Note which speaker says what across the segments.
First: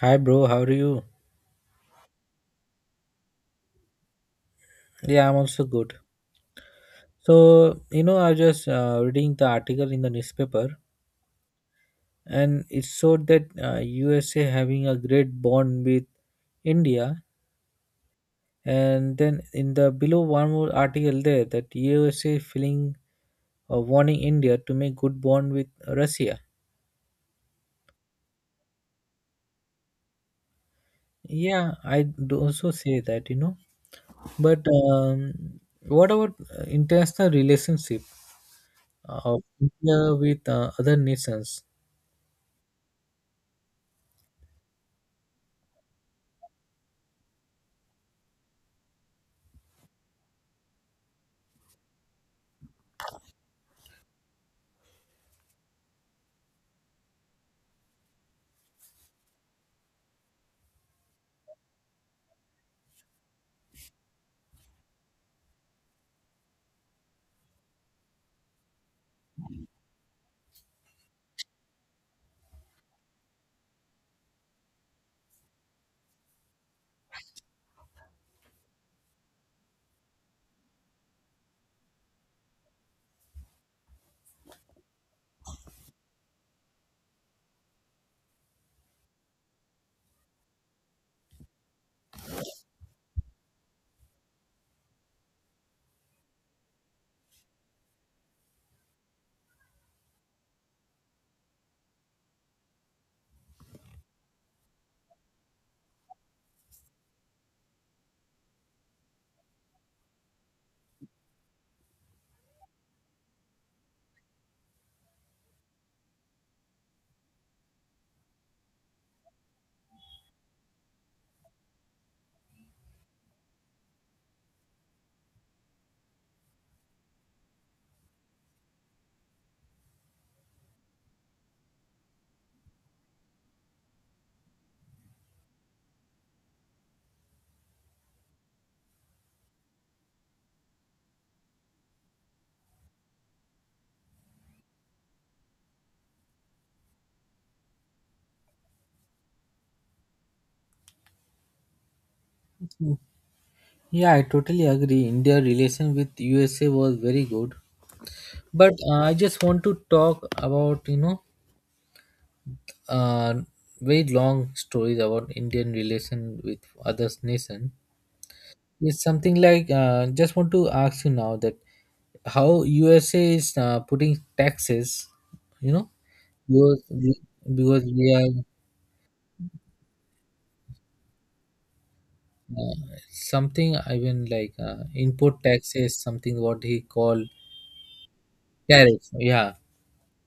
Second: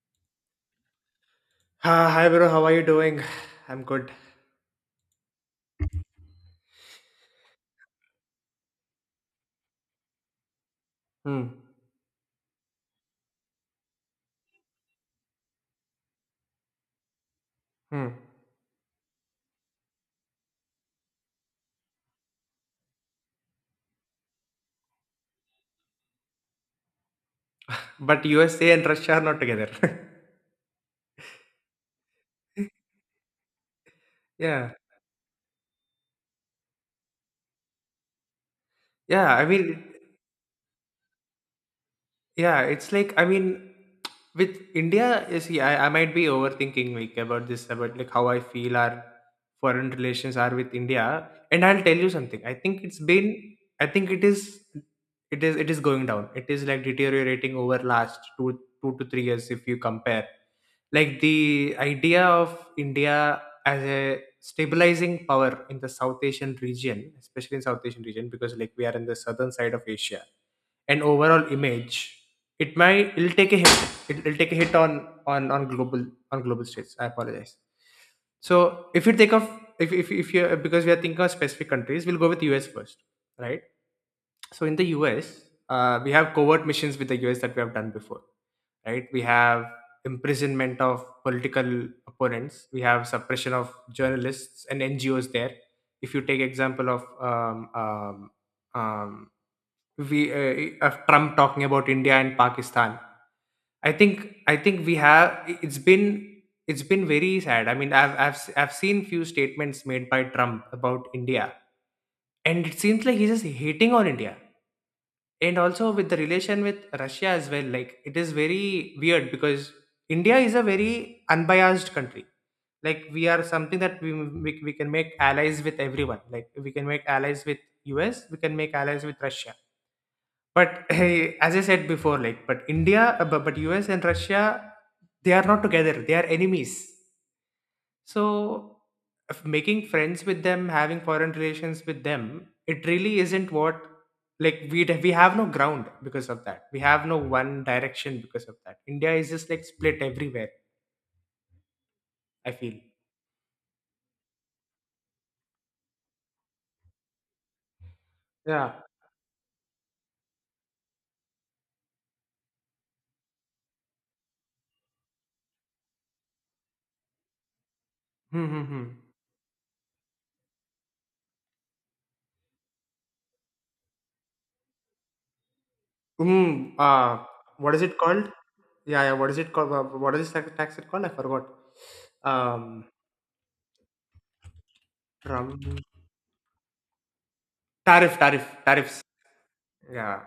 Speaker 1: Hi, bro. How are you?
Speaker 2: Ah, hi bro, how are you doing? I'm good.
Speaker 1: Yeah, I'm also good. So, you know, I was just reading the article in the newspaper,
Speaker 2: Hmm.
Speaker 1: and it showed that USA having a great bond with India,
Speaker 2: Hmm.
Speaker 1: and then in the below one more article there that USA feeling warning India to make good bond with Russia.
Speaker 2: But USA and Russia are not together.
Speaker 1: Yeah, I do also say that. But
Speaker 2: Yeah.
Speaker 1: what about international relationship
Speaker 2: Yeah.
Speaker 1: of
Speaker 2: I mean,
Speaker 1: India with other nations?
Speaker 2: yeah, it's like, I mean, with India, you see, I might be overthinking, like, about this, about, like, how I feel our foreign relations are with India, and I'll tell you something. I think it is, it is going down. It is like deteriorating over last two to three years if you compare. Like, the idea of India as a stabilizing power in the South Asian region, especially in South Asian region, because, like, we are in the southern side of Asia, and overall image, it'll take a hit. It will take a hit on global stage. I apologize. So, if you take off if you because we are thinking of specific countries, we'll go with US first, right? So in the US, we have covert missions with the US that we have done before, right? We have imprisonment of political opponents. We have suppression of journalists and NGOs there. If you take example of um, we of Trump talking about India and Pakistan. I think we have it's been very sad. I mean, I've seen few statements made by Trump about India, and it seems like he's just hating on India. And also with the relation with Russia as well, like, it is very weird because India is a very unbiased country. Like we are something that we can make allies with everyone. Like we can make allies with US, we can make allies with Russia, but hey, as I said before, like, but US and Russia, they are not together. They are enemies. So, if making friends with them, having foreign relations with them, it really isn't what, like, we have no ground because of that. We have no one direction because of that. India is just like split everywhere. I feel.
Speaker 1: Yeah, I totally agree. India relation with USA was very good, but
Speaker 2: Yeah.
Speaker 1: I just want to talk about uh, very long stories about Indian relation with others nation.
Speaker 2: Hmm. Hmm. Hmm.
Speaker 1: It's something like just want to ask you now that how USA is putting taxes, you know,
Speaker 2: Mm,
Speaker 1: because
Speaker 2: uh,
Speaker 1: we,
Speaker 2: what is
Speaker 1: because
Speaker 2: it
Speaker 1: we
Speaker 2: called?
Speaker 1: are
Speaker 2: Yeah, yeah. What is it called? What is this tax it called? I forgot. Um,
Speaker 1: something even like import
Speaker 2: Trump.
Speaker 1: taxes something what he called
Speaker 2: Tariffs.
Speaker 1: tariff. Yeah,
Speaker 2: Yeah,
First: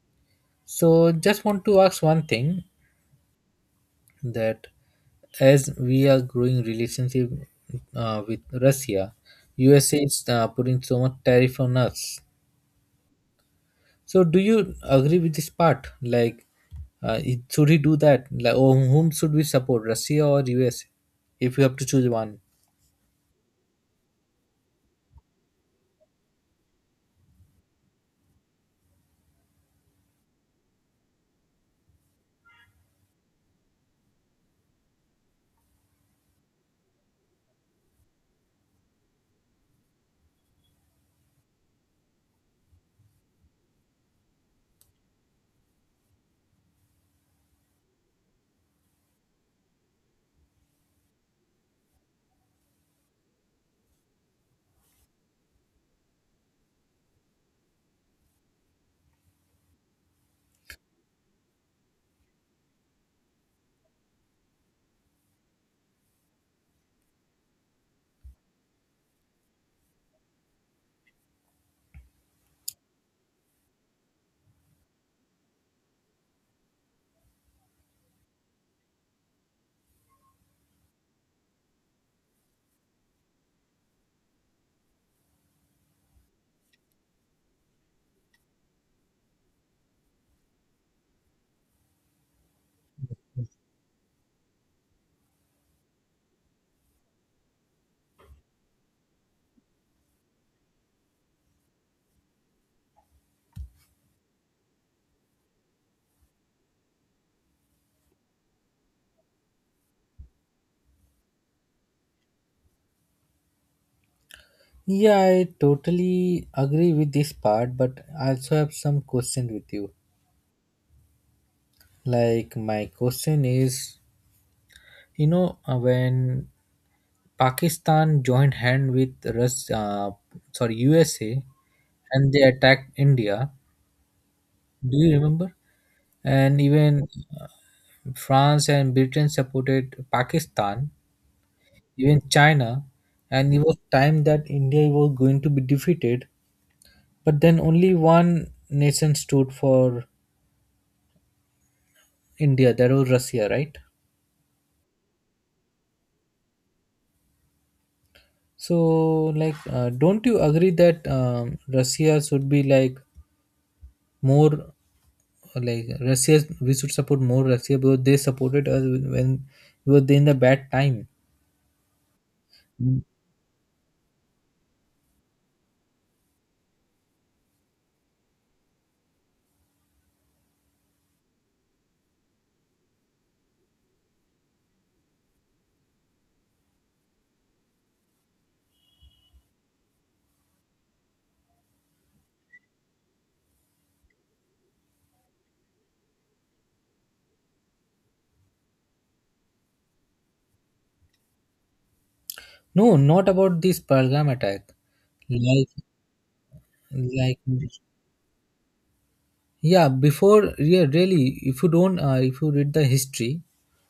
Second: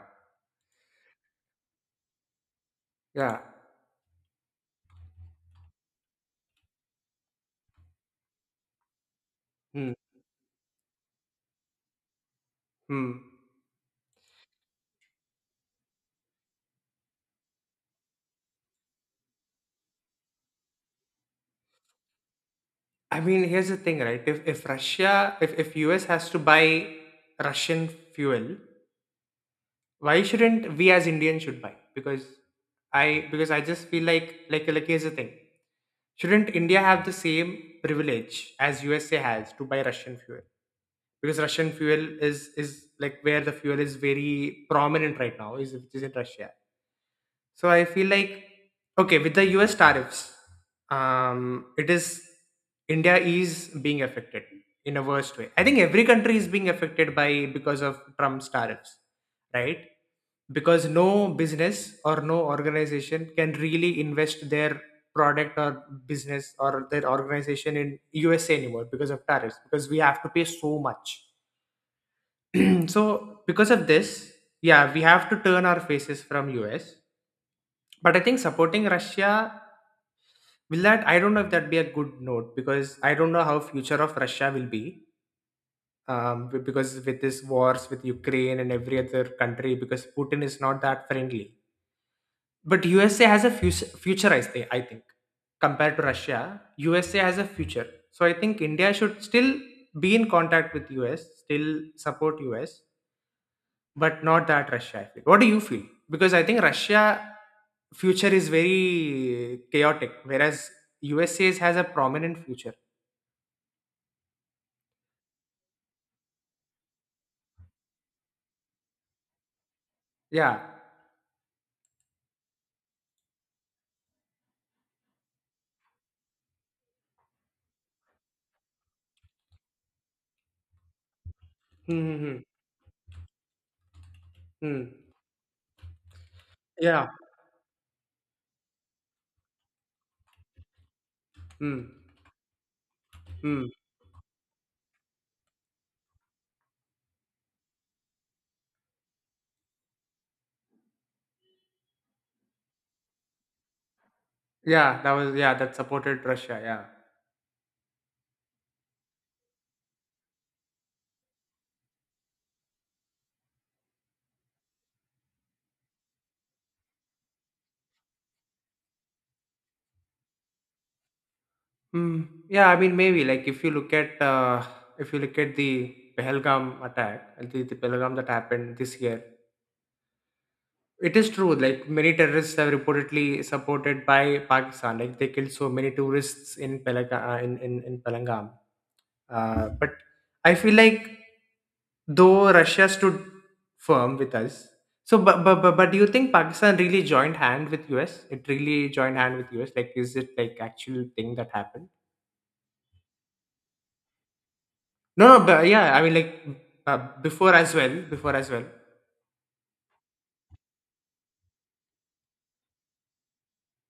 Speaker 1: so just want to ask one thing
Speaker 2: yeah.
Speaker 1: that as we are growing relationship with Russia,
Speaker 2: Mm,
Speaker 1: USA is putting so much tariff on us.
Speaker 2: mm.
Speaker 1: So do you agree with this part? Like, should he do that? Like, or whom should we support, Russia or USA? If you have to choose one.
Speaker 2: I mean, here's the thing, right? If Russia, if US has to buy Russian fuel, why shouldn't we as Indians should buy? Because I just feel like, here's the thing. Shouldn't India have the same privilege as USA has to buy Russian fuel? Because Russian fuel is like, where the fuel is very prominent right now is, which is in Russia. So I feel like, okay, with the U.S. tariffs, it is India is being affected in a worst way. I think every country is being affected by because of Trump's tariffs, right? Because no business or no organization can really invest their product or business or their organization in USA anymore because of tariffs, because we have to pay so much. So because of this, yeah, we have to turn our faces from US, but I think supporting Russia, will that, I don't know if that'd be a good note because I don't know how future of Russia will be. Because with this wars with Ukraine and every other country, because Putin is not that friendly. But USA has a future I say, I think, compared to Russia, USA has a future. So I think India should still be in contact with US, still support US, but not that Russia. I feel. What do you feel? Because I think Russia future is very chaotic, whereas USA has a prominent future.
Speaker 1: Yeah, I totally agree with this part, but I also have some question with you.
Speaker 2: Yeah.
Speaker 1: Like my question is, when Pakistan joined hand with sorry USA and
Speaker 2: Mm-hmm.
Speaker 1: they attacked India.
Speaker 2: Mm.
Speaker 1: Do you remember? And even
Speaker 2: Yeah.
Speaker 1: uh, France and Britain supported Pakistan,
Speaker 2: Mm.
Speaker 1: even China. And it
Speaker 2: Mm.
Speaker 1: was time that India was going to be defeated. But then only one nation stood for India. That was Russia, right?
Speaker 2: Yeah. That was, yeah. That supported Russia. Yeah.
Speaker 1: So, like, don't you agree that Russia should be like more like Russia, we should support more Russia because they supported us when we were in the bad time.
Speaker 2: Mm. Yeah. I mean, maybe, like, if you look at the Pehelgam attack, the Pehelgam that happened this year. It is true, like many terrorists have reportedly supported by Pakistan. Like they killed so many tourists in Palangam. But I feel like, though Russia stood firm with us, so, but do you think Pakistan really joined hand with US? It really joined hand with US? Like, is it like actual thing that happened?
Speaker 1: No, not about this Pergam attack.
Speaker 2: No, no, but
Speaker 1: Like,
Speaker 2: yeah, I mean, like,
Speaker 1: like,
Speaker 2: before as well, before as well.
Speaker 1: yeah, before, yeah, really, if you read the history,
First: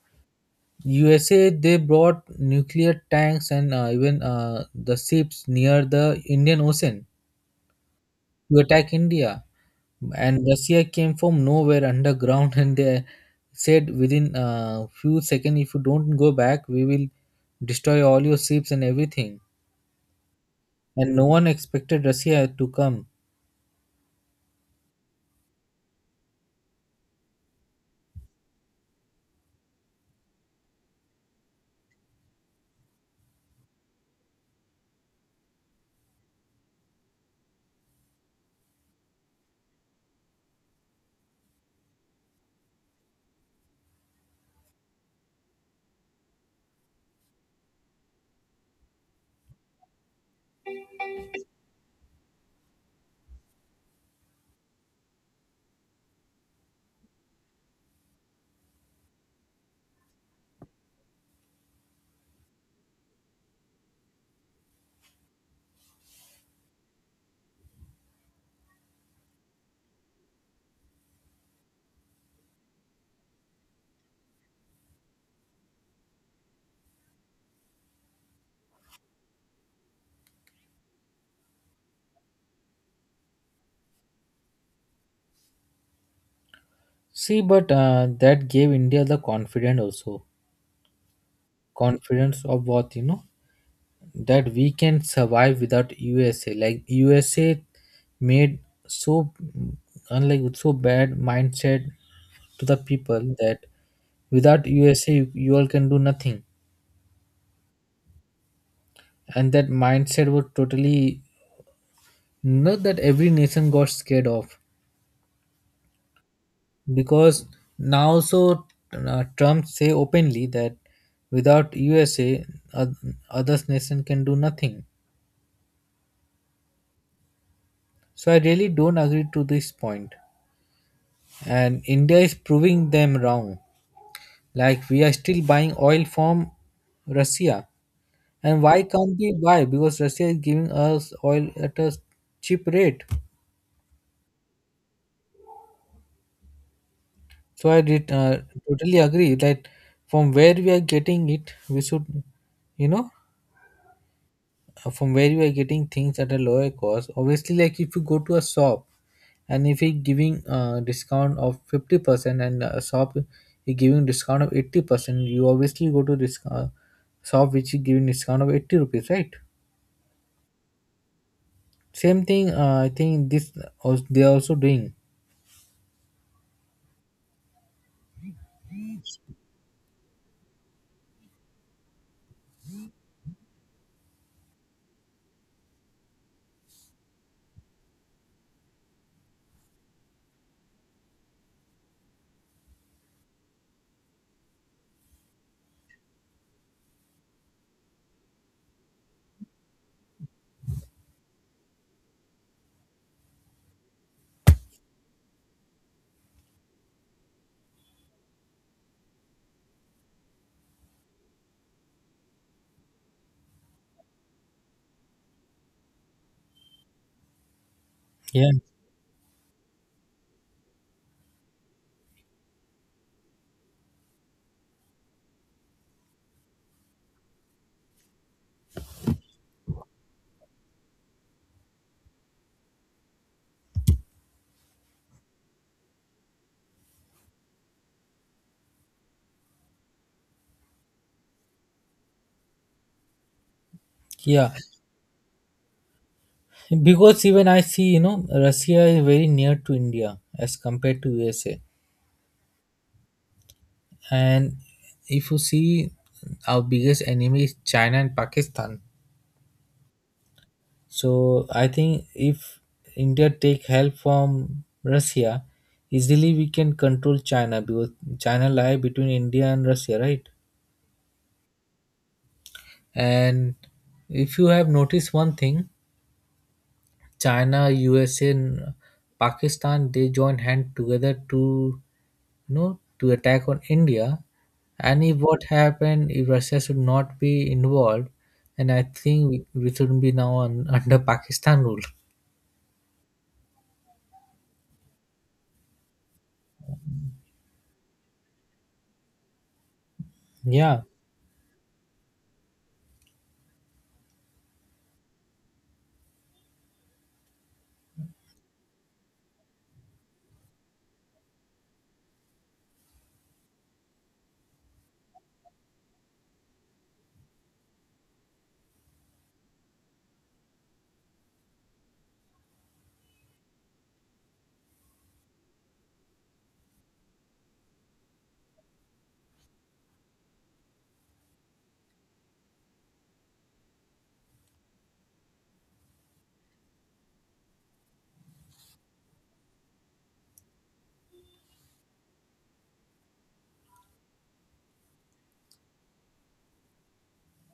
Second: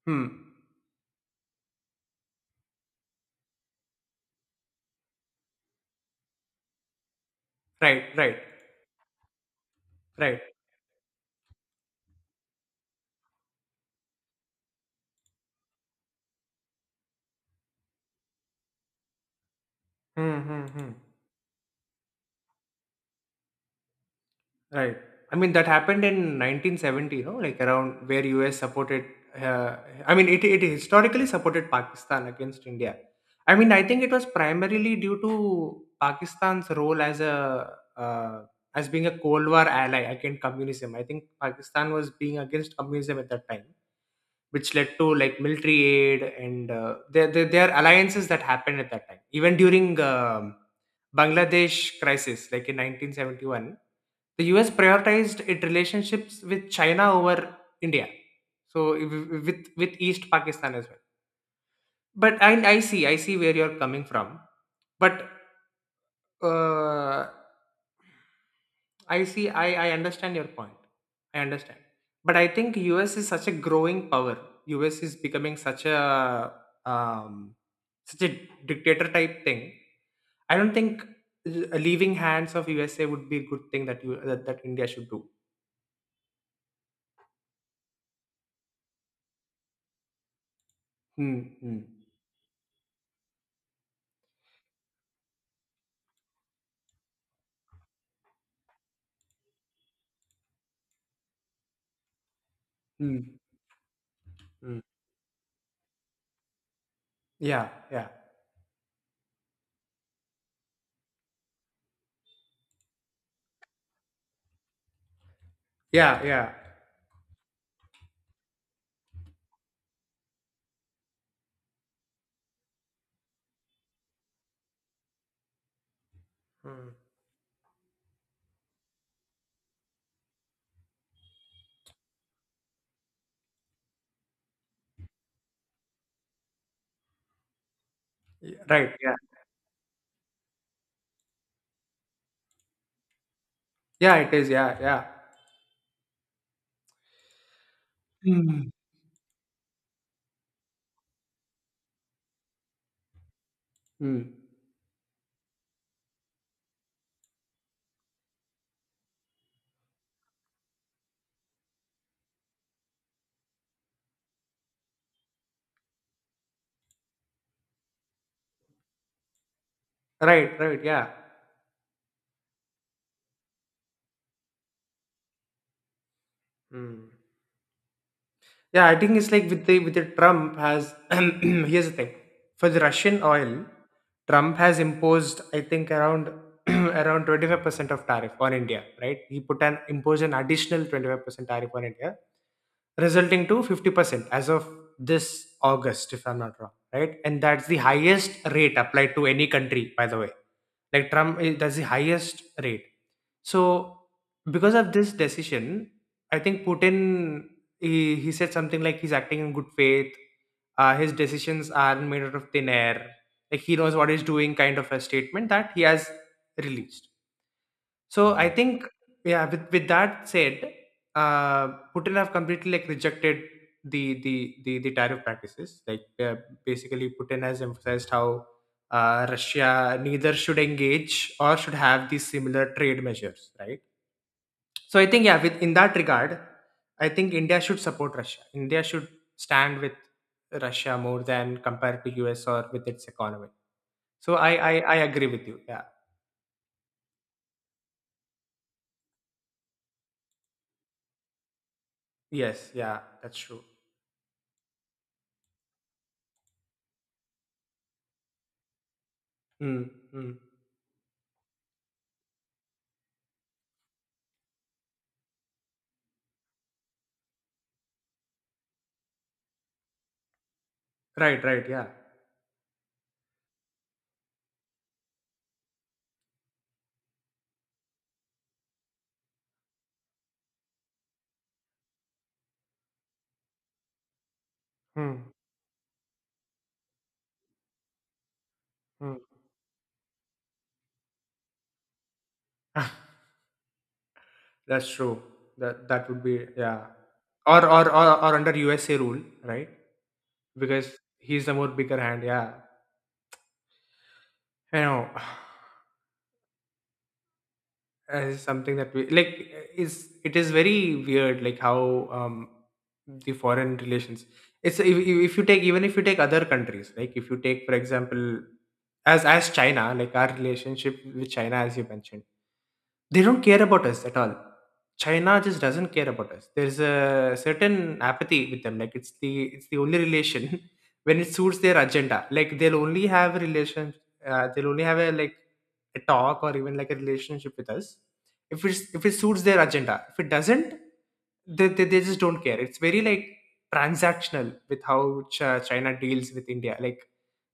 Speaker 2: Hmm.
Speaker 1: USA they brought nuclear tanks and even the ships near the Indian Ocean
Speaker 2: Right, right,
Speaker 1: to attack India.
Speaker 2: right.
Speaker 1: And Russia came from nowhere underground, and they said within a few seconds, if you don't go back, we will destroy all your ships and everything.
Speaker 2: Hmm, hmm, hmm.
Speaker 1: And no one expected Russia to come.
Speaker 2: Right. I mean, that happened in 1970, no? Like around where US supported, uh, I mean, it historically supported Pakistan against India. I mean, I think it was primarily due to Pakistan's role as a, uh, as being a Cold War ally against communism. I think Pakistan was being against communism at that time, which led to like military aid and their alliances that happened at that time. Even during Bangladesh crisis, like, in 1971, the US prioritized its relationships with China over India. So with East Pakistan as well. But I see where you're coming from. But uh, I understand your point. I understand. But I think US is such a growing power. US is becoming such a um, such a dictator type thing. I don't think leaving hands of USA would be a good thing that India should do.
Speaker 1: See, but that gave India the confidence also.
Speaker 2: Hmm. Hmm.
Speaker 1: Confidence of what, you know that we can survive without USA. Like USA made so unlike so bad mindset to the people
Speaker 2: Hmm.
Speaker 1: that without
Speaker 2: Hmm.
Speaker 1: USA you all can do nothing.
Speaker 2: Yeah. Yeah.
Speaker 1: And that mindset was totally not that every nation got scared of
Speaker 2: Yeah. Yeah.
Speaker 1: because now so Trump say openly that without USA other nation can do nothing,
Speaker 2: Hmm.
Speaker 1: so I really don't agree to this point. And India is proving them wrong like we are still buying oil from Russia, and why
Speaker 2: Right. Yeah.
Speaker 1: can't we buy because Russia is giving us oil at a cheap rate.
Speaker 2: Yeah. It is. Yeah. Yeah.
Speaker 1: So I did
Speaker 2: Hmm.
Speaker 1: totally agree that from where we are getting it, we should, you know,
Speaker 2: Hmm.
Speaker 1: from where we are getting things at a lower cost. Obviously, like if you go to a shop and if he giving a discount of 50% and a shop is giving discount of 80%, you obviously go to this shop which is giving discount of 80 rupees, right?
Speaker 2: Right. Right. Yeah.
Speaker 1: Same thing, I think this they are also doing.
Speaker 2: Hmm. Yeah, I think it's like, with the Trump has here's the thing. For the Russian oil, Trump has imposed, I think, around around 25% of tariff on India, right? He put an imposed an additional 25% tariff on India, resulting to 50% as of this August, if I'm not wrong, right? And that's the highest rate applied to any country, by the way. Like Trump, that's the highest rate. So because of this decision, I think Putin, he said something like he's acting in good faith, his decisions aren't made out of thin air, like, he knows what he's doing kind of a statement that he has released. So I
Speaker 1: Yeah.
Speaker 2: think, yeah, with that said, uh, Putin have completely, like, rejected the tariff practices, like, basically Putin has emphasized how, Russia neither should engage or should have these similar trade measures, right? So I think, yeah, with in that regard, I think India should support Russia. India should stand with Russia more than compared to US or with its economy. So
Speaker 1: Yeah.
Speaker 2: I agree with you. Yeah.
Speaker 1: Because even I see, you know, Russia is very near to India as compared to USA,
Speaker 2: Yes. Yeah. That's true.
Speaker 1: and if you see our biggest enemy is China and Pakistan,
Speaker 2: Mm, mm.
Speaker 1: so I think if India take help from Russia, easily we can control China because China lie between India and Russia, right?
Speaker 2: Right. Right. Yeah.
Speaker 1: And if you have noticed one thing, China, USA, and Pakistan they join hand together to, no, to attack on India. And if
Speaker 2: Mm,
Speaker 1: what happened, if Russia should not be involved, and I think
Speaker 2: mm.
Speaker 1: we shouldn't be now on, under Pakistan rule.
Speaker 2: That's true. That would be, yeah. Or, or under USA rule, right?
Speaker 1: Yeah,
Speaker 2: Because he's the more bigger hand. Yeah. I know. As something that we like, is it is very weird, like, how the foreign relations, it's if you take, even if you take other countries, like if you take, for example, as China, like our relationship with China, as you mentioned, they don't care about us at all. China just doesn't care about us. There's a certain apathy with them. Like it's the only relation when it suits their agenda. Like they'll only have a relation. They'll only have a, like, a talk or even like a relationship with us if it suits their agenda. If it doesn't, they just don't care. It's very like transactional with how China deals with India. Like,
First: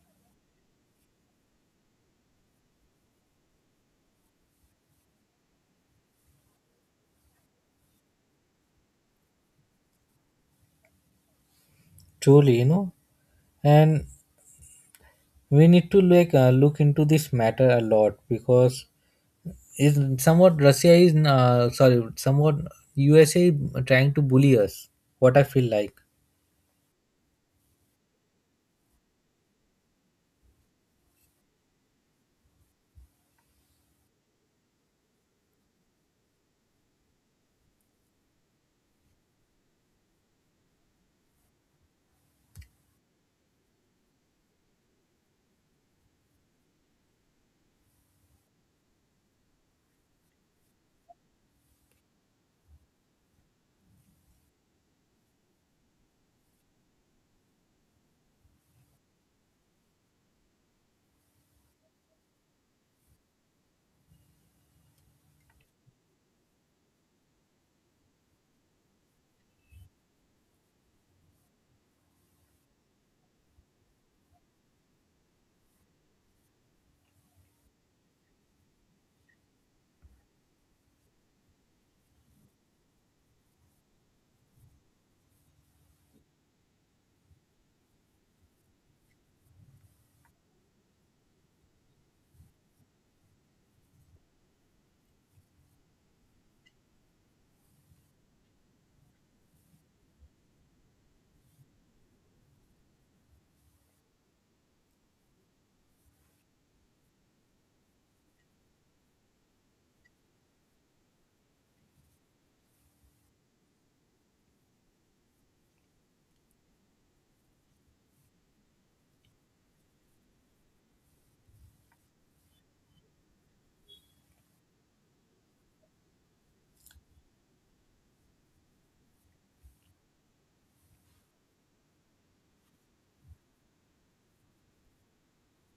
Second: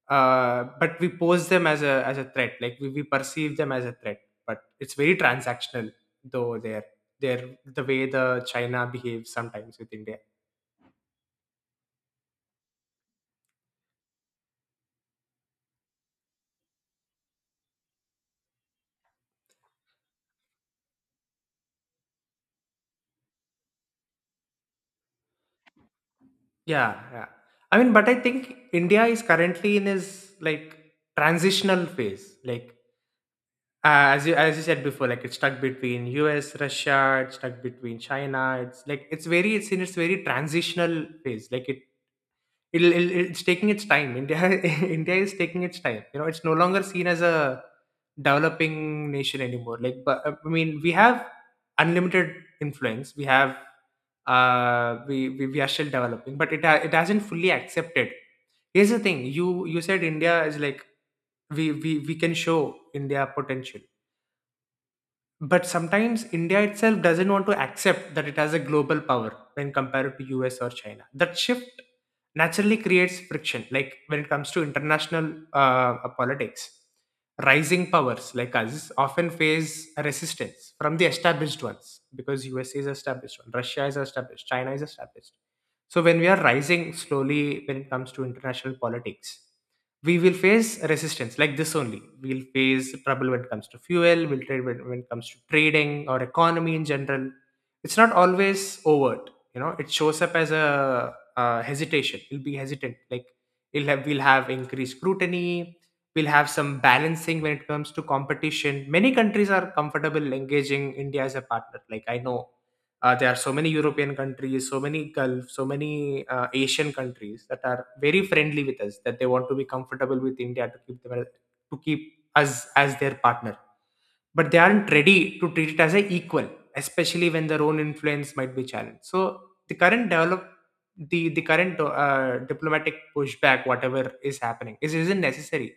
Speaker 2: but we pose them as a threat. Like we perceive them as a threat. But it's very transactional, though the way the China behaves sometimes with India.
Speaker 1: truly, you know, and we need to like look into this matter a lot because is somewhat Russia is sorry, somewhat USA trying to bully us, what I feel like.
Speaker 2: Yeah, yeah. I mean, but I think India is currently in is like transitional phase. Like as you said before, like it's stuck between US, Russia, it's stuck between China. It's like, it's in its very transitional phase. Like it it'll, it'll it's taking its time, India. India is taking its time. It's no longer seen as a developing nation anymore. Like, but I mean, we have unlimited influence. We have we are still developing, but it hasn't fully accepted. Here's the thing, you said India is like we can show India potential, but sometimes India itself doesn't want to accept that it has a global power when compared to US or China. That shift naturally creates friction, like when it comes to international politics. Rising powers like us often face resistance from the established ones, because USA is established one, Russia is established, China is established. So when we are rising slowly, when it comes to international politics, we will face resistance like this only. We'll face trouble when it comes to fuel, we'll trade, when it comes to trading or economy in general. It's not always overt. It shows up as a hesitation. We'll be hesitant. Like, we'll have increased scrutiny, we'll have some balancing when it comes to competition. Many countries are comfortable engaging India as a partner. Like, I know there are so many European countries, so many Gulf, so many Asian countries that are very friendly with us, that they want to be comfortable with India to keep them to keep us as their partner. But they aren't ready to treat it as an equal, especially when their own influence might be challenged. So the current develop the current diplomatic pushback, whatever is happening, is isn't necessary.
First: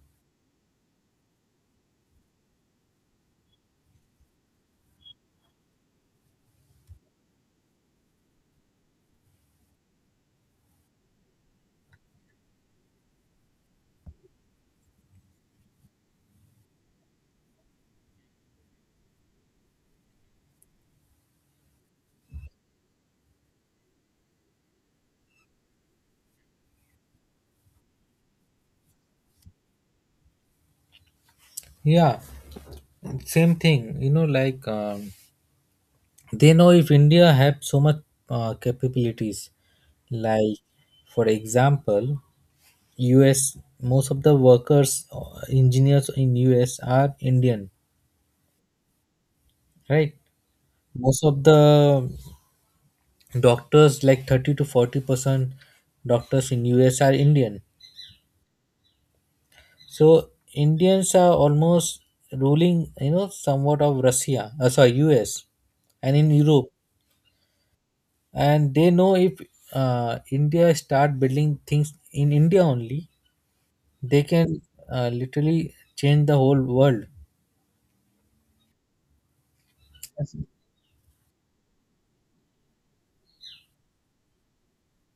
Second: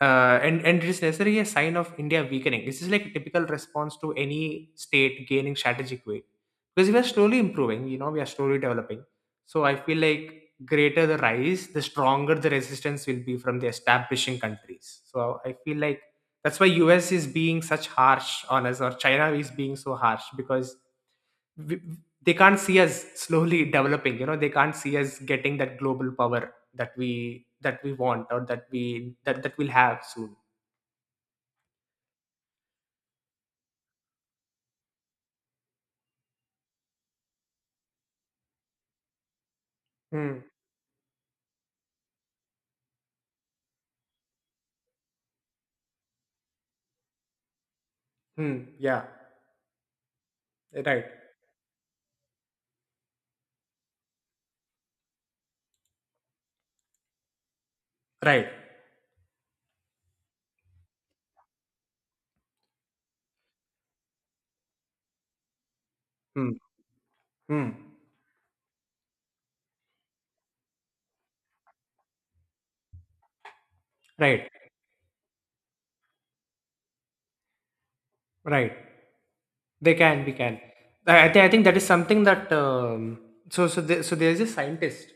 Speaker 2: And it is necessarily a sign of India weakening. This is like a typical response to any state gaining strategic weight, because we are slowly improving. You know, we are slowly developing. So I feel like, greater the rise, the stronger the resistance will be from the establishing countries. So I feel like that's why US is being such harsh on us, or China is being so harsh, because we, they can't see us slowly developing. You know, they can't see us getting that global power that we want, or that we that that we'll have soon.
Speaker 1: Yeah, same thing. They know if India have so much capabilities,
Speaker 2: Hmm.
Speaker 1: like for example US most of the workers engineers in US are Indian,
Speaker 2: Hmm. Yeah.
Speaker 1: right?
Speaker 2: Right.
Speaker 1: Most of the doctors like 30 to 40% doctors in US are Indian,
Speaker 2: Right.
Speaker 1: so Indians are almost ruling somewhat of russia sorry us and in
Speaker 2: Hmm.
Speaker 1: Europe,
Speaker 2: Hmm.
Speaker 1: and they know if India start building things in India only they can
Speaker 2: Right.
Speaker 1: literally change the whole world.
Speaker 2: Right. They can, we
Speaker 1: Yes.
Speaker 2: can. I think that is something that so there's a scientist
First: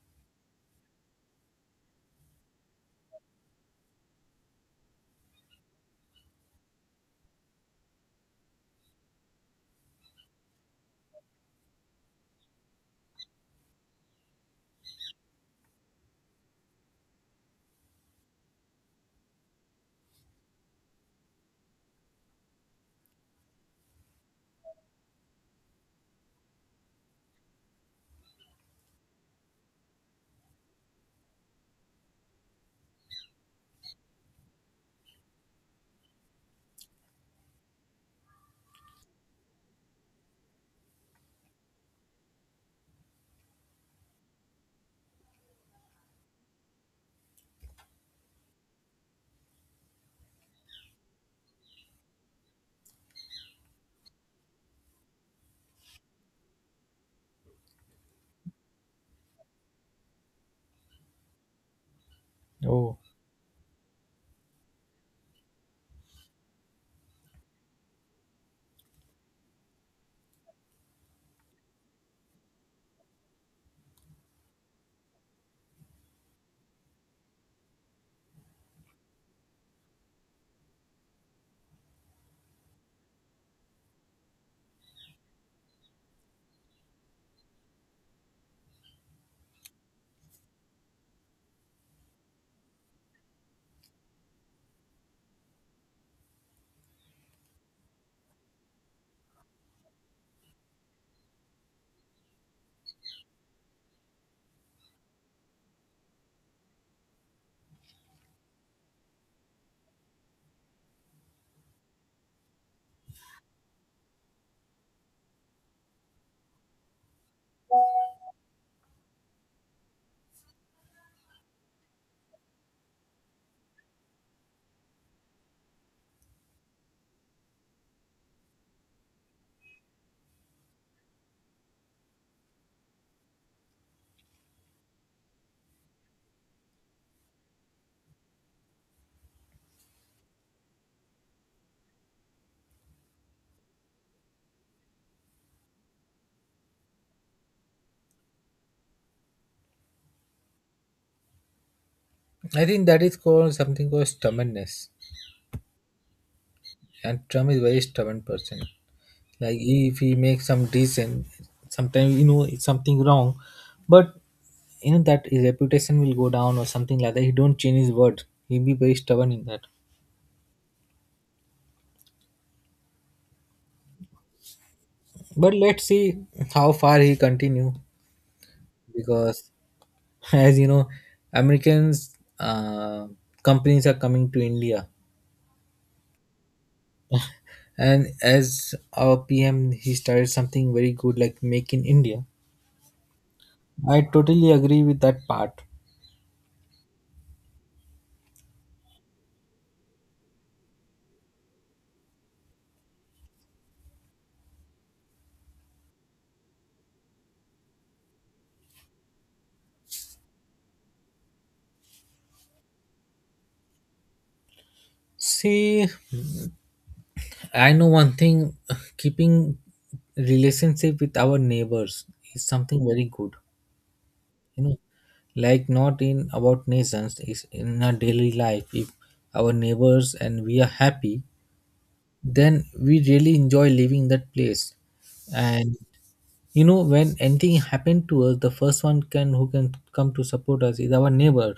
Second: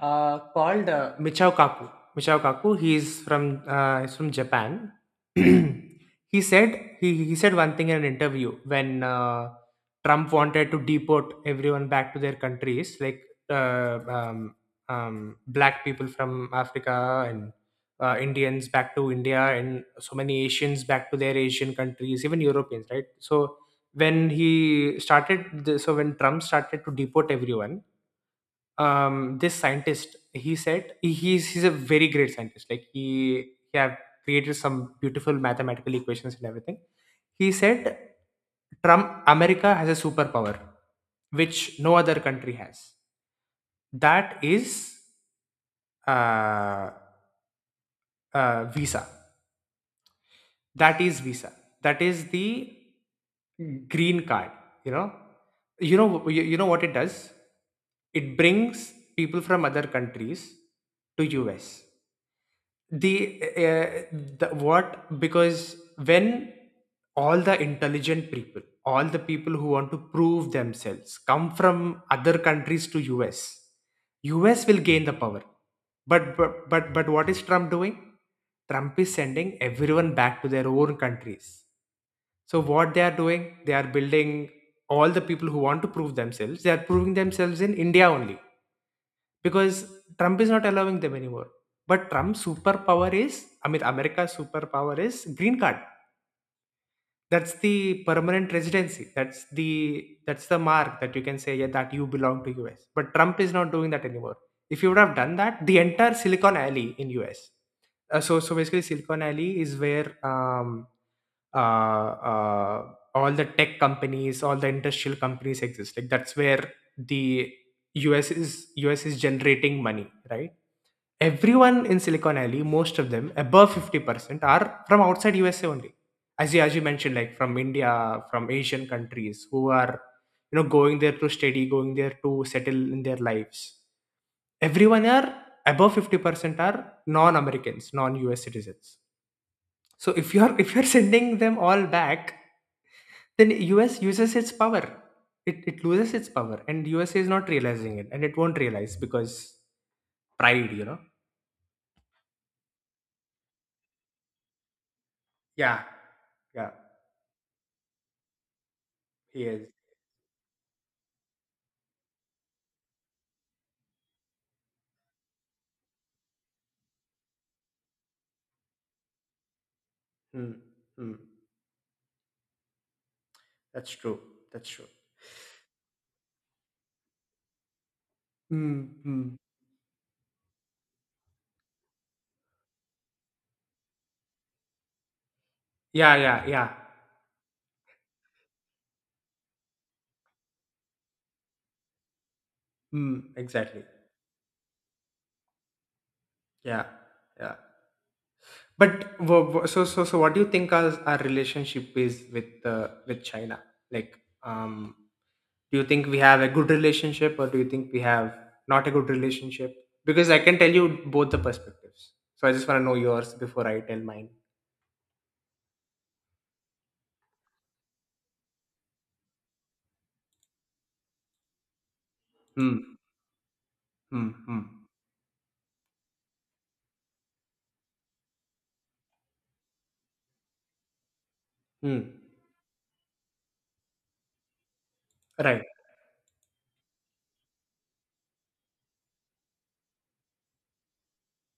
Speaker 2: called Michio Kaku. Michio Kaku. He's from Japan. He said one thing in an interview when Trump wanted to deport everyone back to their countries, like uh, um, black people from Africa and Indians back to India, and so many Asians back to their Asian countries, even Europeans, right? So when he started, th- so when Trump started to deport everyone, this scientist, he said he- he's a very great scientist. Like, he have created some beautiful mathematical equations and everything. He said, Trump America has a superpower which no other country has. That is uh, visa. That is visa. That is the green card. You know, you know what it does. It brings people from other countries to US.
Speaker 1: Oh,
Speaker 2: The uh, the what Because when all the intelligent people, all the people who want to prove themselves, come from other countries to us, us will gain the power. But what is Trump doing? Trump is sending everyone back to their own countries. So what they are doing, they are building— all the people who want to prove themselves, they are proving themselves in India only, because Trump is not allowing them anymore. But Trump's superpower is, I mean, America's superpower is green card. That's the permanent residency. That's the mark that you can say, yeah, that you belong to US. But Trump is not doing that anymore. If he would have done that, the entire Silicon Alley in US. So basically, Silicon Alley is where uh, uh, all the tech companies, all the industrial companies exist. Like, that's where the US is US is generating money, right? Everyone in Silicon Valley, most of them, above 50%, are from outside USA only. As you mentioned, like from India, from Asian countries who are, you know, going there to study, going there to settle in their lives. Everyone are above 50% are non-Americans, non-US citizens. So if you're sending them all back, then US uses its power. It loses its power, and USA is not realizing it, and it won't realize because pride, you know?
Speaker 1: I think that is called something called stubbornness,
Speaker 2: Yeah. Yeah.
Speaker 1: and Trump is very stubborn person.
Speaker 2: He
Speaker 1: Like
Speaker 2: is.
Speaker 1: if he makes some decent sometimes, you know it's something wrong, but you know that his reputation will go down or something like that, he don't change his word, he be very stubborn in that.
Speaker 2: Hmm, hmm. That's true. That's true.
Speaker 1: But let's see how far he continue
Speaker 2: Hmm, hmm.
Speaker 1: because, as you know, Americans companies are coming to India,
Speaker 2: Yeah, yeah, yeah.
Speaker 1: and as our PM he started something very good like Make in India.
Speaker 2: Hmm, exactly.
Speaker 1: I totally agree with that part.
Speaker 2: Yeah, yeah. But what do you think our relationship is with China? Like, do you think we have a good relationship, or do you think we have not a good relationship? Because I can tell you both the perspectives. So I just want to know yours before I tell mine.
Speaker 1: See, I know one thing. Keeping relationship with our neighbors is
Speaker 2: Hmm,
Speaker 1: something very good,
Speaker 2: hmm, hmm,
Speaker 1: you know, like not in about nations, is in our daily life if our neighbors and we are happy,
Speaker 2: hmm.
Speaker 1: then we really enjoy leaving that place.
Speaker 2: Right.
Speaker 1: And you know when anything happened to us, the first one can who can come to support us is our neighbor.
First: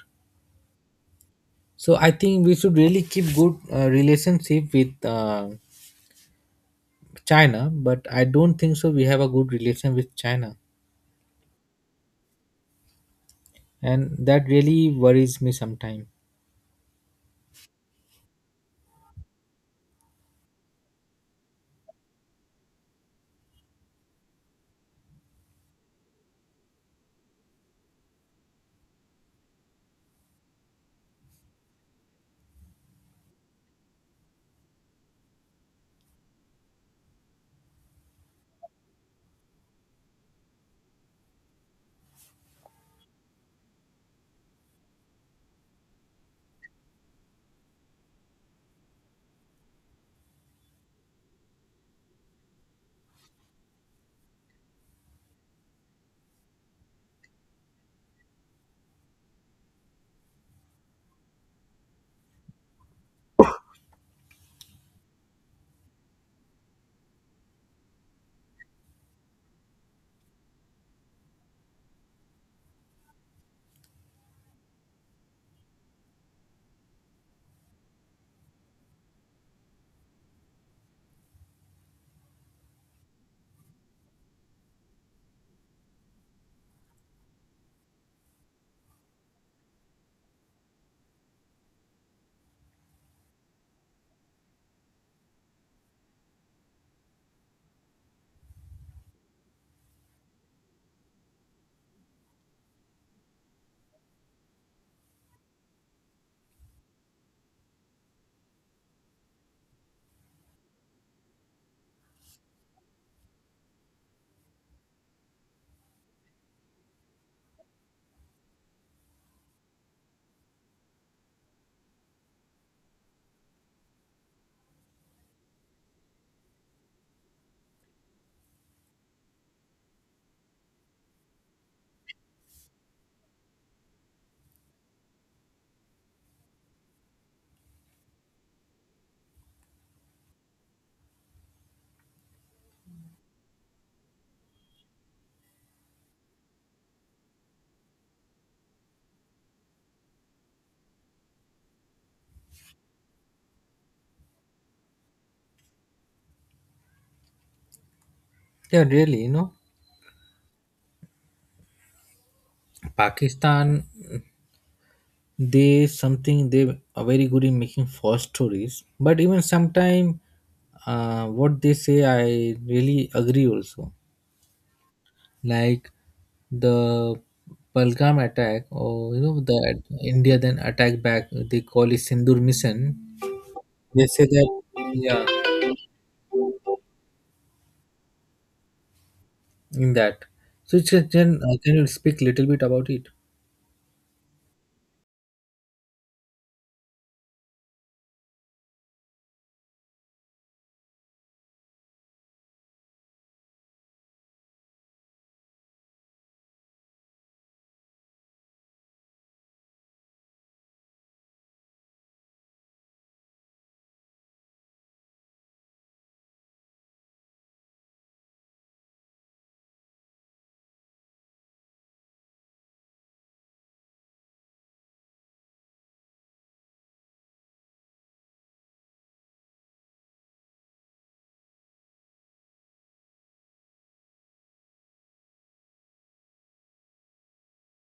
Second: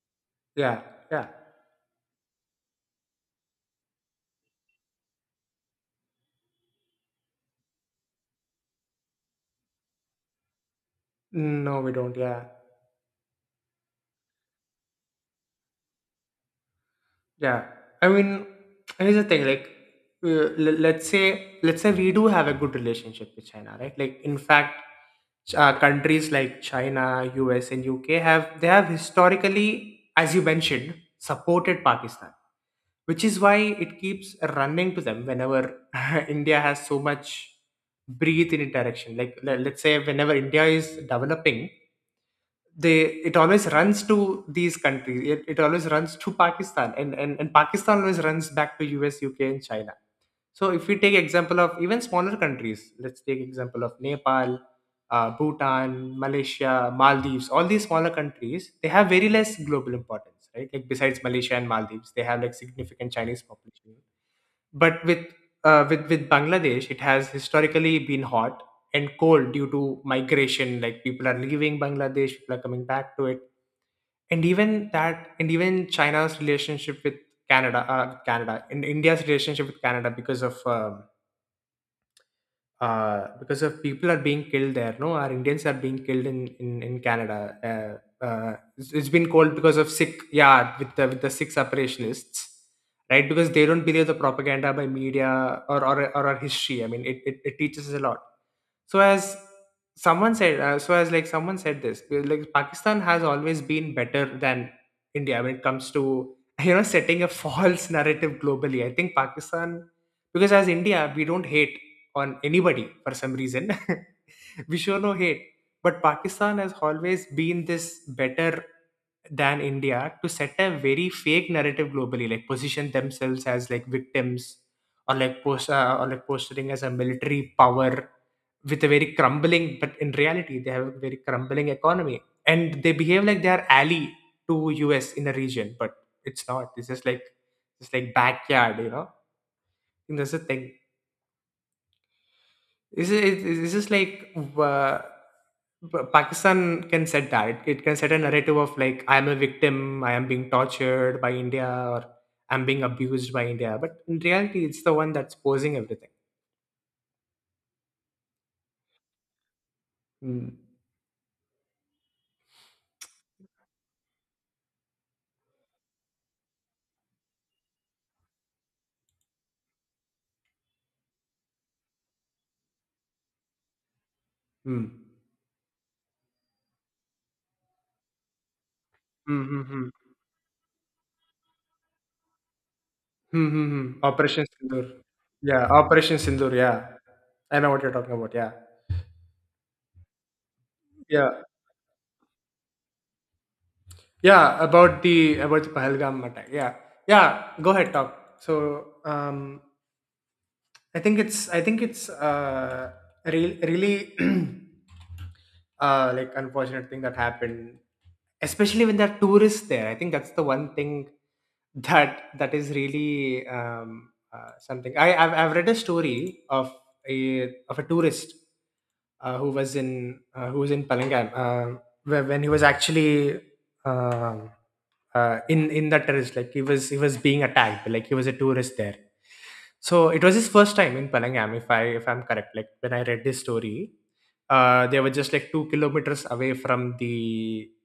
Speaker 2: Yeah, yeah.
Speaker 1: So I think we should really keep good relationship with China, but I don't think so we have a good relation with China,
Speaker 2: No, we don't. Yeah.
Speaker 1: and that really worries me sometimes.
Speaker 2: Yeah, I mean, here's the thing. Like, let's say we do have a good relationship with China, right? Like, in fact, countries like China, US, and UK have— they have historically, as you mentioned, supported Pakistan, which is why it keeps running to them whenever India has so much breathe in interaction. Like, let's say whenever India is developing, they it always runs to these countries. It always runs to Pakistan, and Pakistan always runs back to US, UK, and China. So if we take example of even smaller countries, let's take example of Nepal, Bhutan, Malaysia, Maldives. All these smaller countries, they have very less global importance, right? Like, besides Malaysia and Maldives, they have like significant Chinese population. But with with Bangladesh, it has historically been hot and cold due to migration. Like, people are leaving Bangladesh, people are coming back to it. And even that, and even China's relationship with Canada, and India's relationship with Canada, because of people are being killed there. No, our Indians are being killed in in Canada. It's been called because of Sikh, yeah, with the Sikh separationists, right? Because they don't believe the propaganda by media, or our history. I mean, it teaches us a lot. So as so as like someone said this, like, Pakistan has always been better than India when it comes to, you know, setting a false narrative globally. I think Pakistan, because as India, we don't hate on anybody for some reason. We show no hate. But Pakistan has always been this better than India to set a very fake narrative globally. Like, position themselves as like victims, or like posturing as a military power with a very crumbling, but in reality they have a very crumbling economy, and they behave like they are ally to US in a region, but it's not. It's just like, it's like backyard. And that's the thing. This is like Pakistan can set that. It can set a narrative of like, I am a victim, I am being tortured by India, or I'm being abused by India. But in reality, it's the one that's posing everything.
Speaker 1: Yeah, really, you know,
Speaker 2: Mm.
Speaker 1: Pakistan, they something they are very good in making false stories, but even sometime what they say I really agree also,
Speaker 2: Mm.
Speaker 1: like the Balgam attack, or you know
Speaker 2: Mm,
Speaker 1: the
Speaker 2: hmm mm.
Speaker 1: India then attack back, they call it Sindur mission.
Speaker 2: hmm mm, mm.
Speaker 1: They say
Speaker 2: Operation
Speaker 1: that,
Speaker 2: Sindoor.
Speaker 1: yeah,
Speaker 2: Yeah, Operation Sindoor. Yeah, I know what you're talking about. Yeah,
Speaker 1: in that, so it's just- then
Speaker 2: yeah,
Speaker 1: can you speak little bit about it,
Speaker 2: yeah. About the Pahalgam attack. Yeah, yeah. Go ahead, talk. So, I think it's a real really like unfortunate thing that happened, especially when there are tourists there. I think that's the one thing that is really something. I've read a story of a tourist who was in Palangam where, when he was actually um in that terrorist— like, he was being attacked, like he was a tourist there. So it was his first time in Palangam, if I'm correct, like when I read his story. They were just like 2 km away from the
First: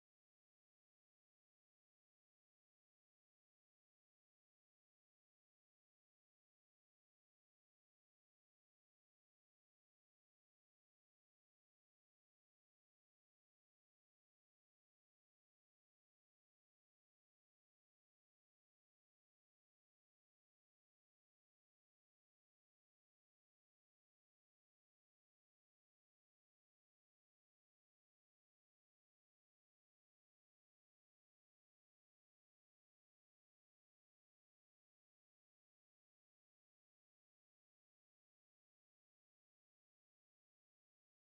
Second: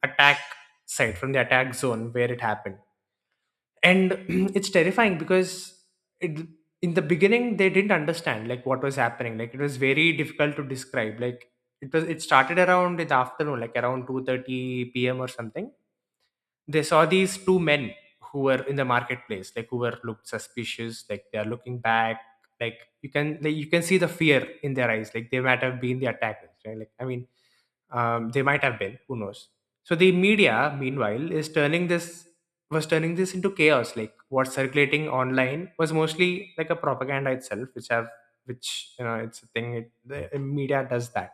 Speaker 2: attack site, from the attack zone where it happened. And it's terrifying, because it, in the beginning they didn't understand like what was happening. Like, it was very difficult to describe. Like, it started around in the afternoon, like around 2:30 p.m. or something. They saw these two men who were in the marketplace, like, who were looked suspicious, like they are looking back. Like, you can see the fear in their eyes. Like, they might have been the attackers, right? Like, I mean, they might have been, who knows. So the media meanwhile is turning this was turning this into chaos. Like, what's circulating online was mostly like a propaganda itself, which have, which you know, it's a thing, the media does that.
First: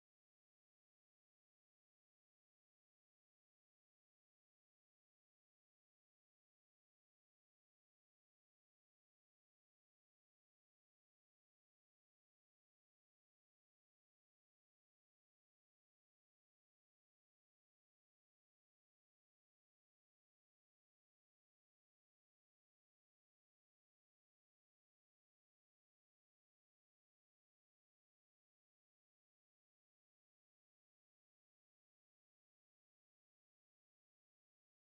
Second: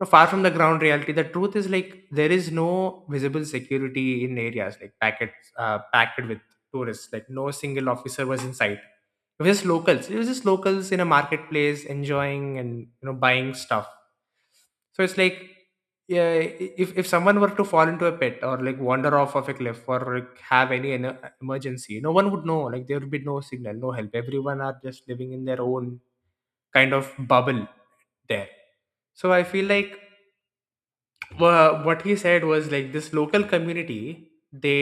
Speaker 2: No, far from the ground reality, the truth is, like, there is no visible security in areas like packets packed with tourists. Like, no single officer was in sight. It was just locals. It was just locals in a marketplace enjoying and buying stuff. So it's like yeah, if someone were to fall into a pit or like wander off of a cliff or like have any emergency, no one would know. Like there would be no signal, no help. Everyone are just living in their own kind of bubble there. So I feel like what he said was like this local community they,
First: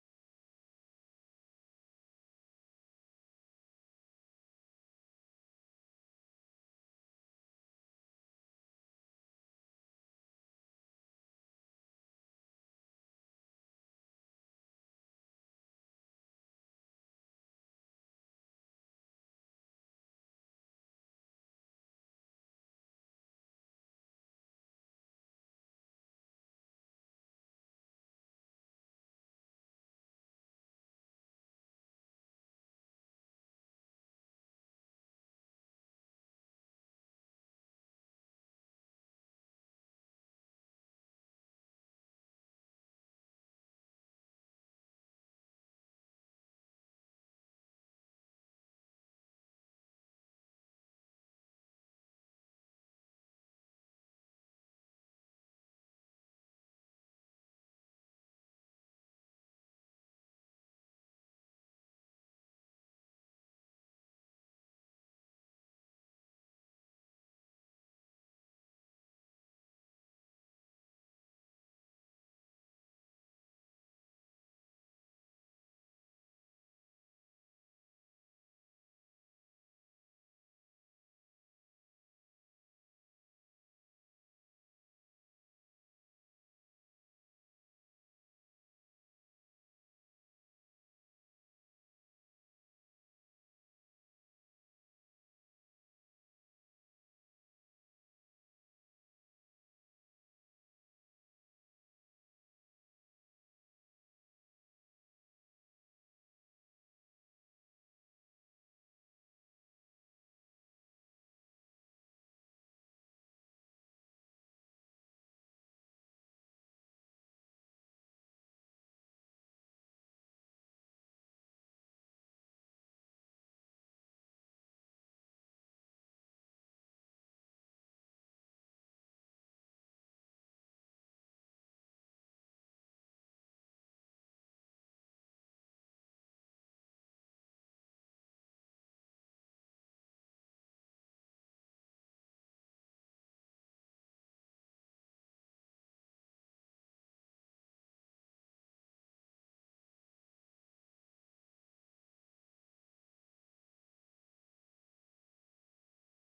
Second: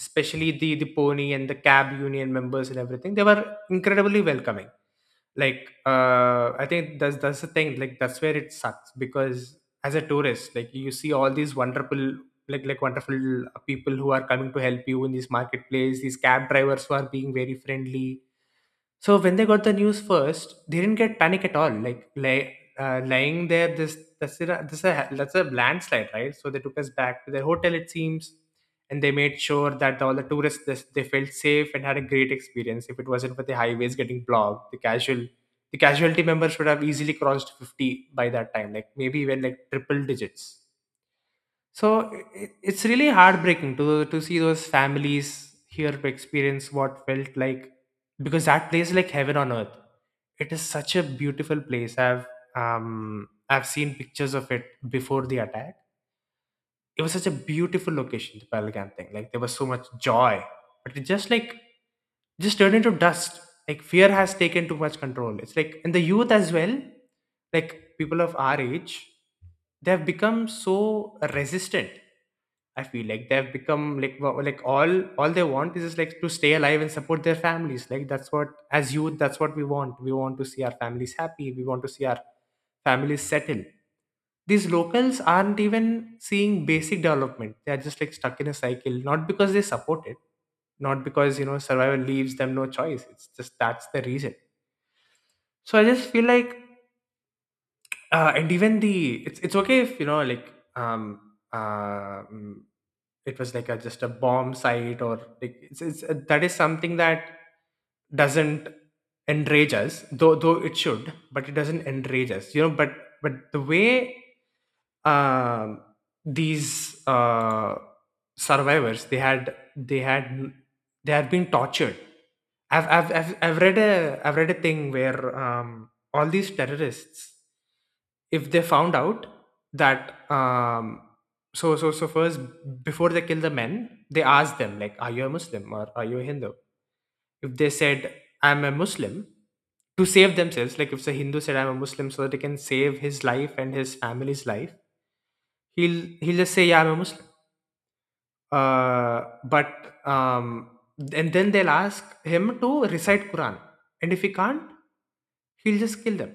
Speaker 2: especially the pony and the cab union members and everything, they were incredibly welcoming. Like, I think that's the thing. Like that's where it sucks because as a tourist, like, you see all these wonderful, like wonderful people who are coming to help you in this marketplace, these cab drivers who are being very friendly. So when they got the news first, they didn't get panic at all. Like, lying there, this that's a, this a that's a landslide, right? So they took us back to their hotel, it seems, and they made sure that all the tourists, they felt safe and had a great experience. If it wasn't for the highways getting blocked, the casualty members would have easily crossed 50 by that time, like maybe even like triple digits. So i- it's really heartbreaking to see those families here to experience what felt like, because that place is like heaven on earth. It is such a beautiful place. I've seen pictures of it before the attack. It was such a beautiful location, the Pelgan thing. Like, there was so much joy, but it just just turned into dust. Like, fear has taken too much control. It's like in the youth as well. Like, people of our age, they have become so resistant. I feel like they have become like, all they want is just like to stay alive and support their families. Like that's what, as youth, that's what we want. We want to see our families happy. We want to see our families settle. These locals aren't even seeing basic development. They are just like stuck in a cycle, not because they support it, not because, you know, survival leaves them no choice. It's just that's the reason. So I just feel like, and even the it's okay if, you know, um uh mm, it was like a just a bomb site, or like, it's, that is something that doesn't enrage us, though, it should, but it doesn't enrage us, you know, but the way, um these survivors, they had been tortured. I've read a thing where all these terrorists, if they found out that, first, before they kill the men, they asked them like, are you a Muslim or are you a Hindu? If they said, I'm a Muslim, to save themselves, like if the Hindu said I'm a Muslim so that he can save his life and his family's life, he'll just say, yeah, I'm a Muslim. But um and then they'll ask him to recite Quran, and if he can't, he'll just kill them.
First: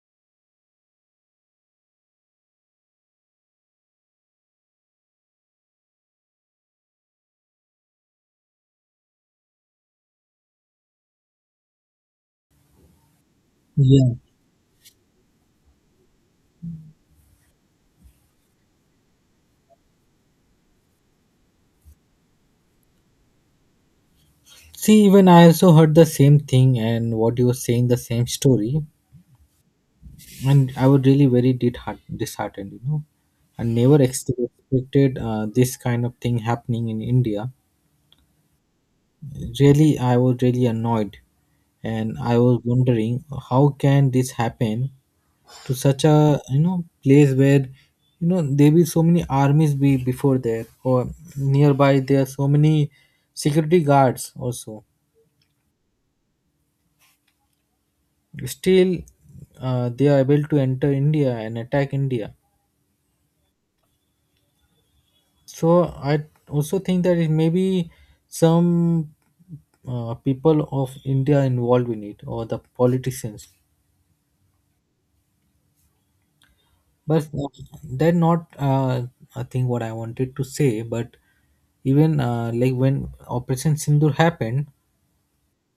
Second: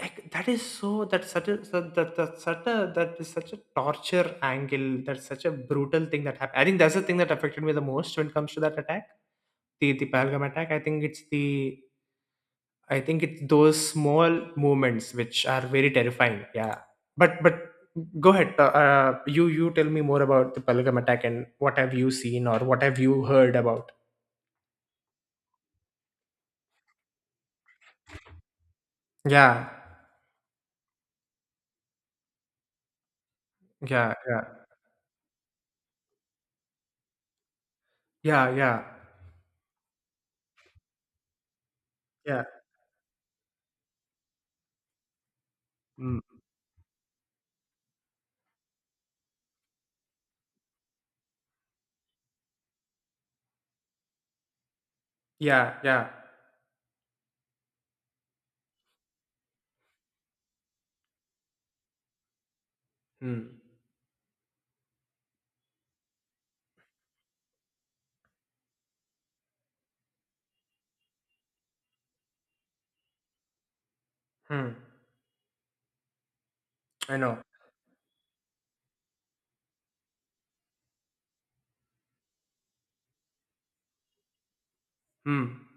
Speaker 2: Like, that is so, that's such a that is such a torture angle. That's such a brutal thing that happened. I think that's the thing that affected me the most when it comes to that attack, the Pahalgam attack. I think it's the I think it's those
Speaker 1: yeah?
Speaker 2: small movements which are very terrifying, yeah. But go ahead. You tell me more about the Pahalgam attack and what have you seen or what have you heard about.
Speaker 1: See, even I also heard the same thing and what you were saying the same story,
Speaker 2: Yeah.
Speaker 1: and I was really very disheartened. I never
Speaker 2: Yeah. Yeah.
Speaker 1: expected this kind of thing happening in India.
Speaker 2: Yeah. Yeah.
Speaker 1: Really, I was really annoyed, and I
Speaker 2: Yeah.
Speaker 1: was wondering how can this happen to such
Speaker 2: Mm.
Speaker 1: a, you know, place where, you know, there be so many armies be before there, or nearby there are so many security guards also.
Speaker 2: Yeah. Yeah.
Speaker 1: Still, they are able to enter India and attack India,
Speaker 2: Mm.
Speaker 1: so I also think that it may be some people of India involved in it, or the politicians,
Speaker 2: Hmm. I
Speaker 1: but
Speaker 2: know.
Speaker 1: they're not I think what I wanted to say, but even like when Operation Sindur happened,
Speaker 2: Hmm.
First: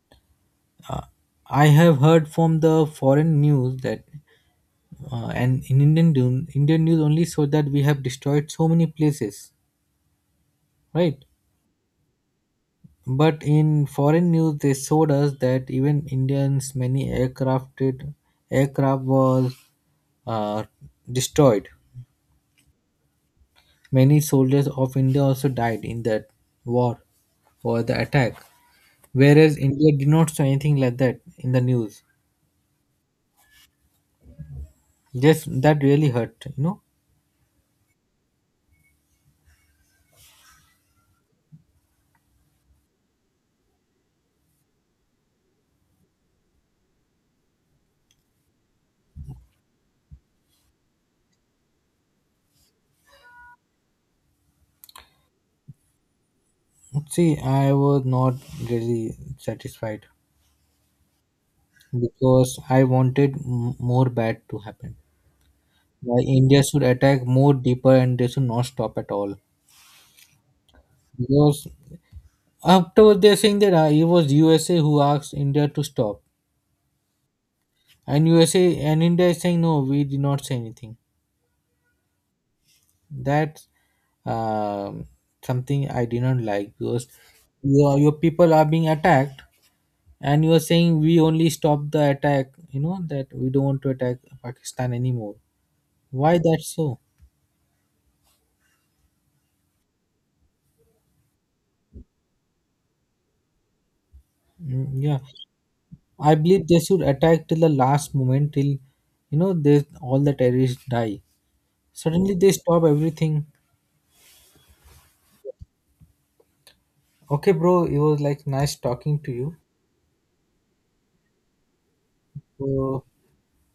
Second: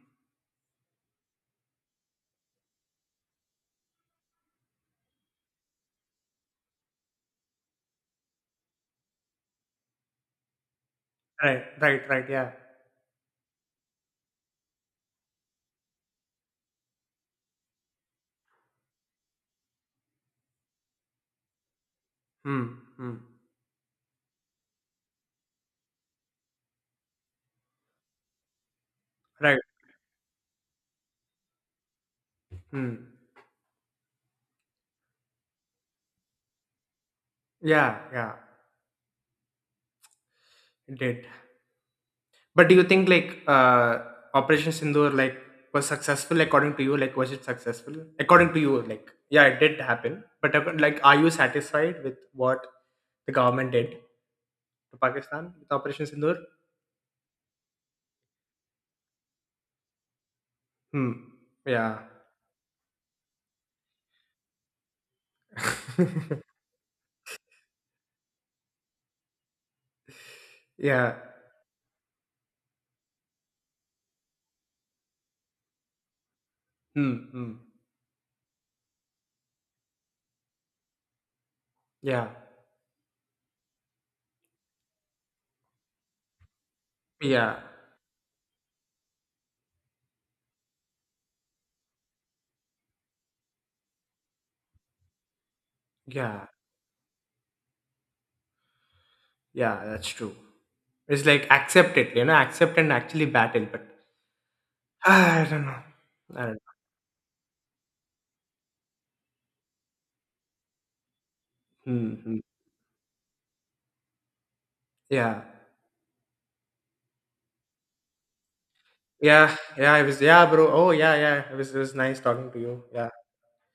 Speaker 1: uh, I have heard from the foreign news that and in Indian news only so that we have destroyed so many places, right?
Speaker 2: Right. Right. Right. Yeah.
Speaker 1: But in foreign news, they showed us that even Indians, many aircraft was uh, destroyed.
Speaker 2: Hmm. Hmm.
Speaker 1: Many soldiers of India also died in that war or the attack. Whereas
Speaker 2: Right.
Speaker 1: India did not show anything like that in the news.
Speaker 2: Hmm.
Speaker 1: Yes, that really hurt. You know,
Speaker 2: Yeah. Yeah. It did. But do you think like, Operation Sindoor like was successful according to you? Like, was it successful according to you? Like, yeah, it did happen. But, like, are you satisfied with what the government did to Pakistan with Operation Sindoor?
Speaker 1: see, I was not really satisfied
Speaker 2: Hmm. Yeah.
Speaker 1: because I wanted more bad to happen. Why India should attack more deeper, and they should not stop at all.
Speaker 2: Yeah.
Speaker 1: Because after they're saying that it was USA who asked India to stop,
Speaker 2: Hmm. Hmm.
Speaker 1: and USA and India is saying no, we did not say anything.
Speaker 2: Yeah.
Speaker 1: That's um, something I did not like because
Speaker 2: Yeah.
Speaker 1: your people are being attacked, and you are saying we only stop the attack. You know that we don't want to attack Pakistan anymore. Why
Speaker 2: Yeah.
Speaker 1: that so?
Speaker 2: Yeah. That's true. It's like accept it, you know, accept and actually battle. But
Speaker 1: Mm, yeah,
Speaker 2: ah, I don't know.
Speaker 1: I
Speaker 2: I don't
Speaker 1: believe they should attack till the last moment, till you know they all the terrorists die.
Speaker 2: know.
Speaker 1: Suddenly
Speaker 2: Mm-hmm.
Speaker 1: they stop everything.
Speaker 2: Yeah.
Speaker 1: Okay, bro, it was like nice talking to you.
Speaker 2: Yeah. Yeah, bro. Oh, yeah. Yeah. It was nice talking to you.
Speaker 1: So
Speaker 2: Yeah.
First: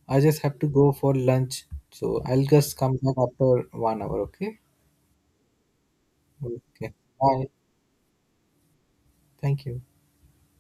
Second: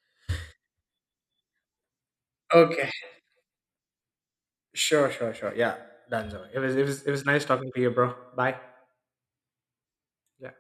Speaker 1: I just have to go for lunch. So I'll just
Speaker 2: Okay.
Speaker 1: come back after one hour. Okay.
Speaker 2: Sure. Sure. Sure. Yeah. Done.
Speaker 1: Okay.
Speaker 2: It was nice
Speaker 1: Bye.
Speaker 2: talking to you, bro. Bye.
Speaker 1: Thank you.
Speaker 2: Yeah.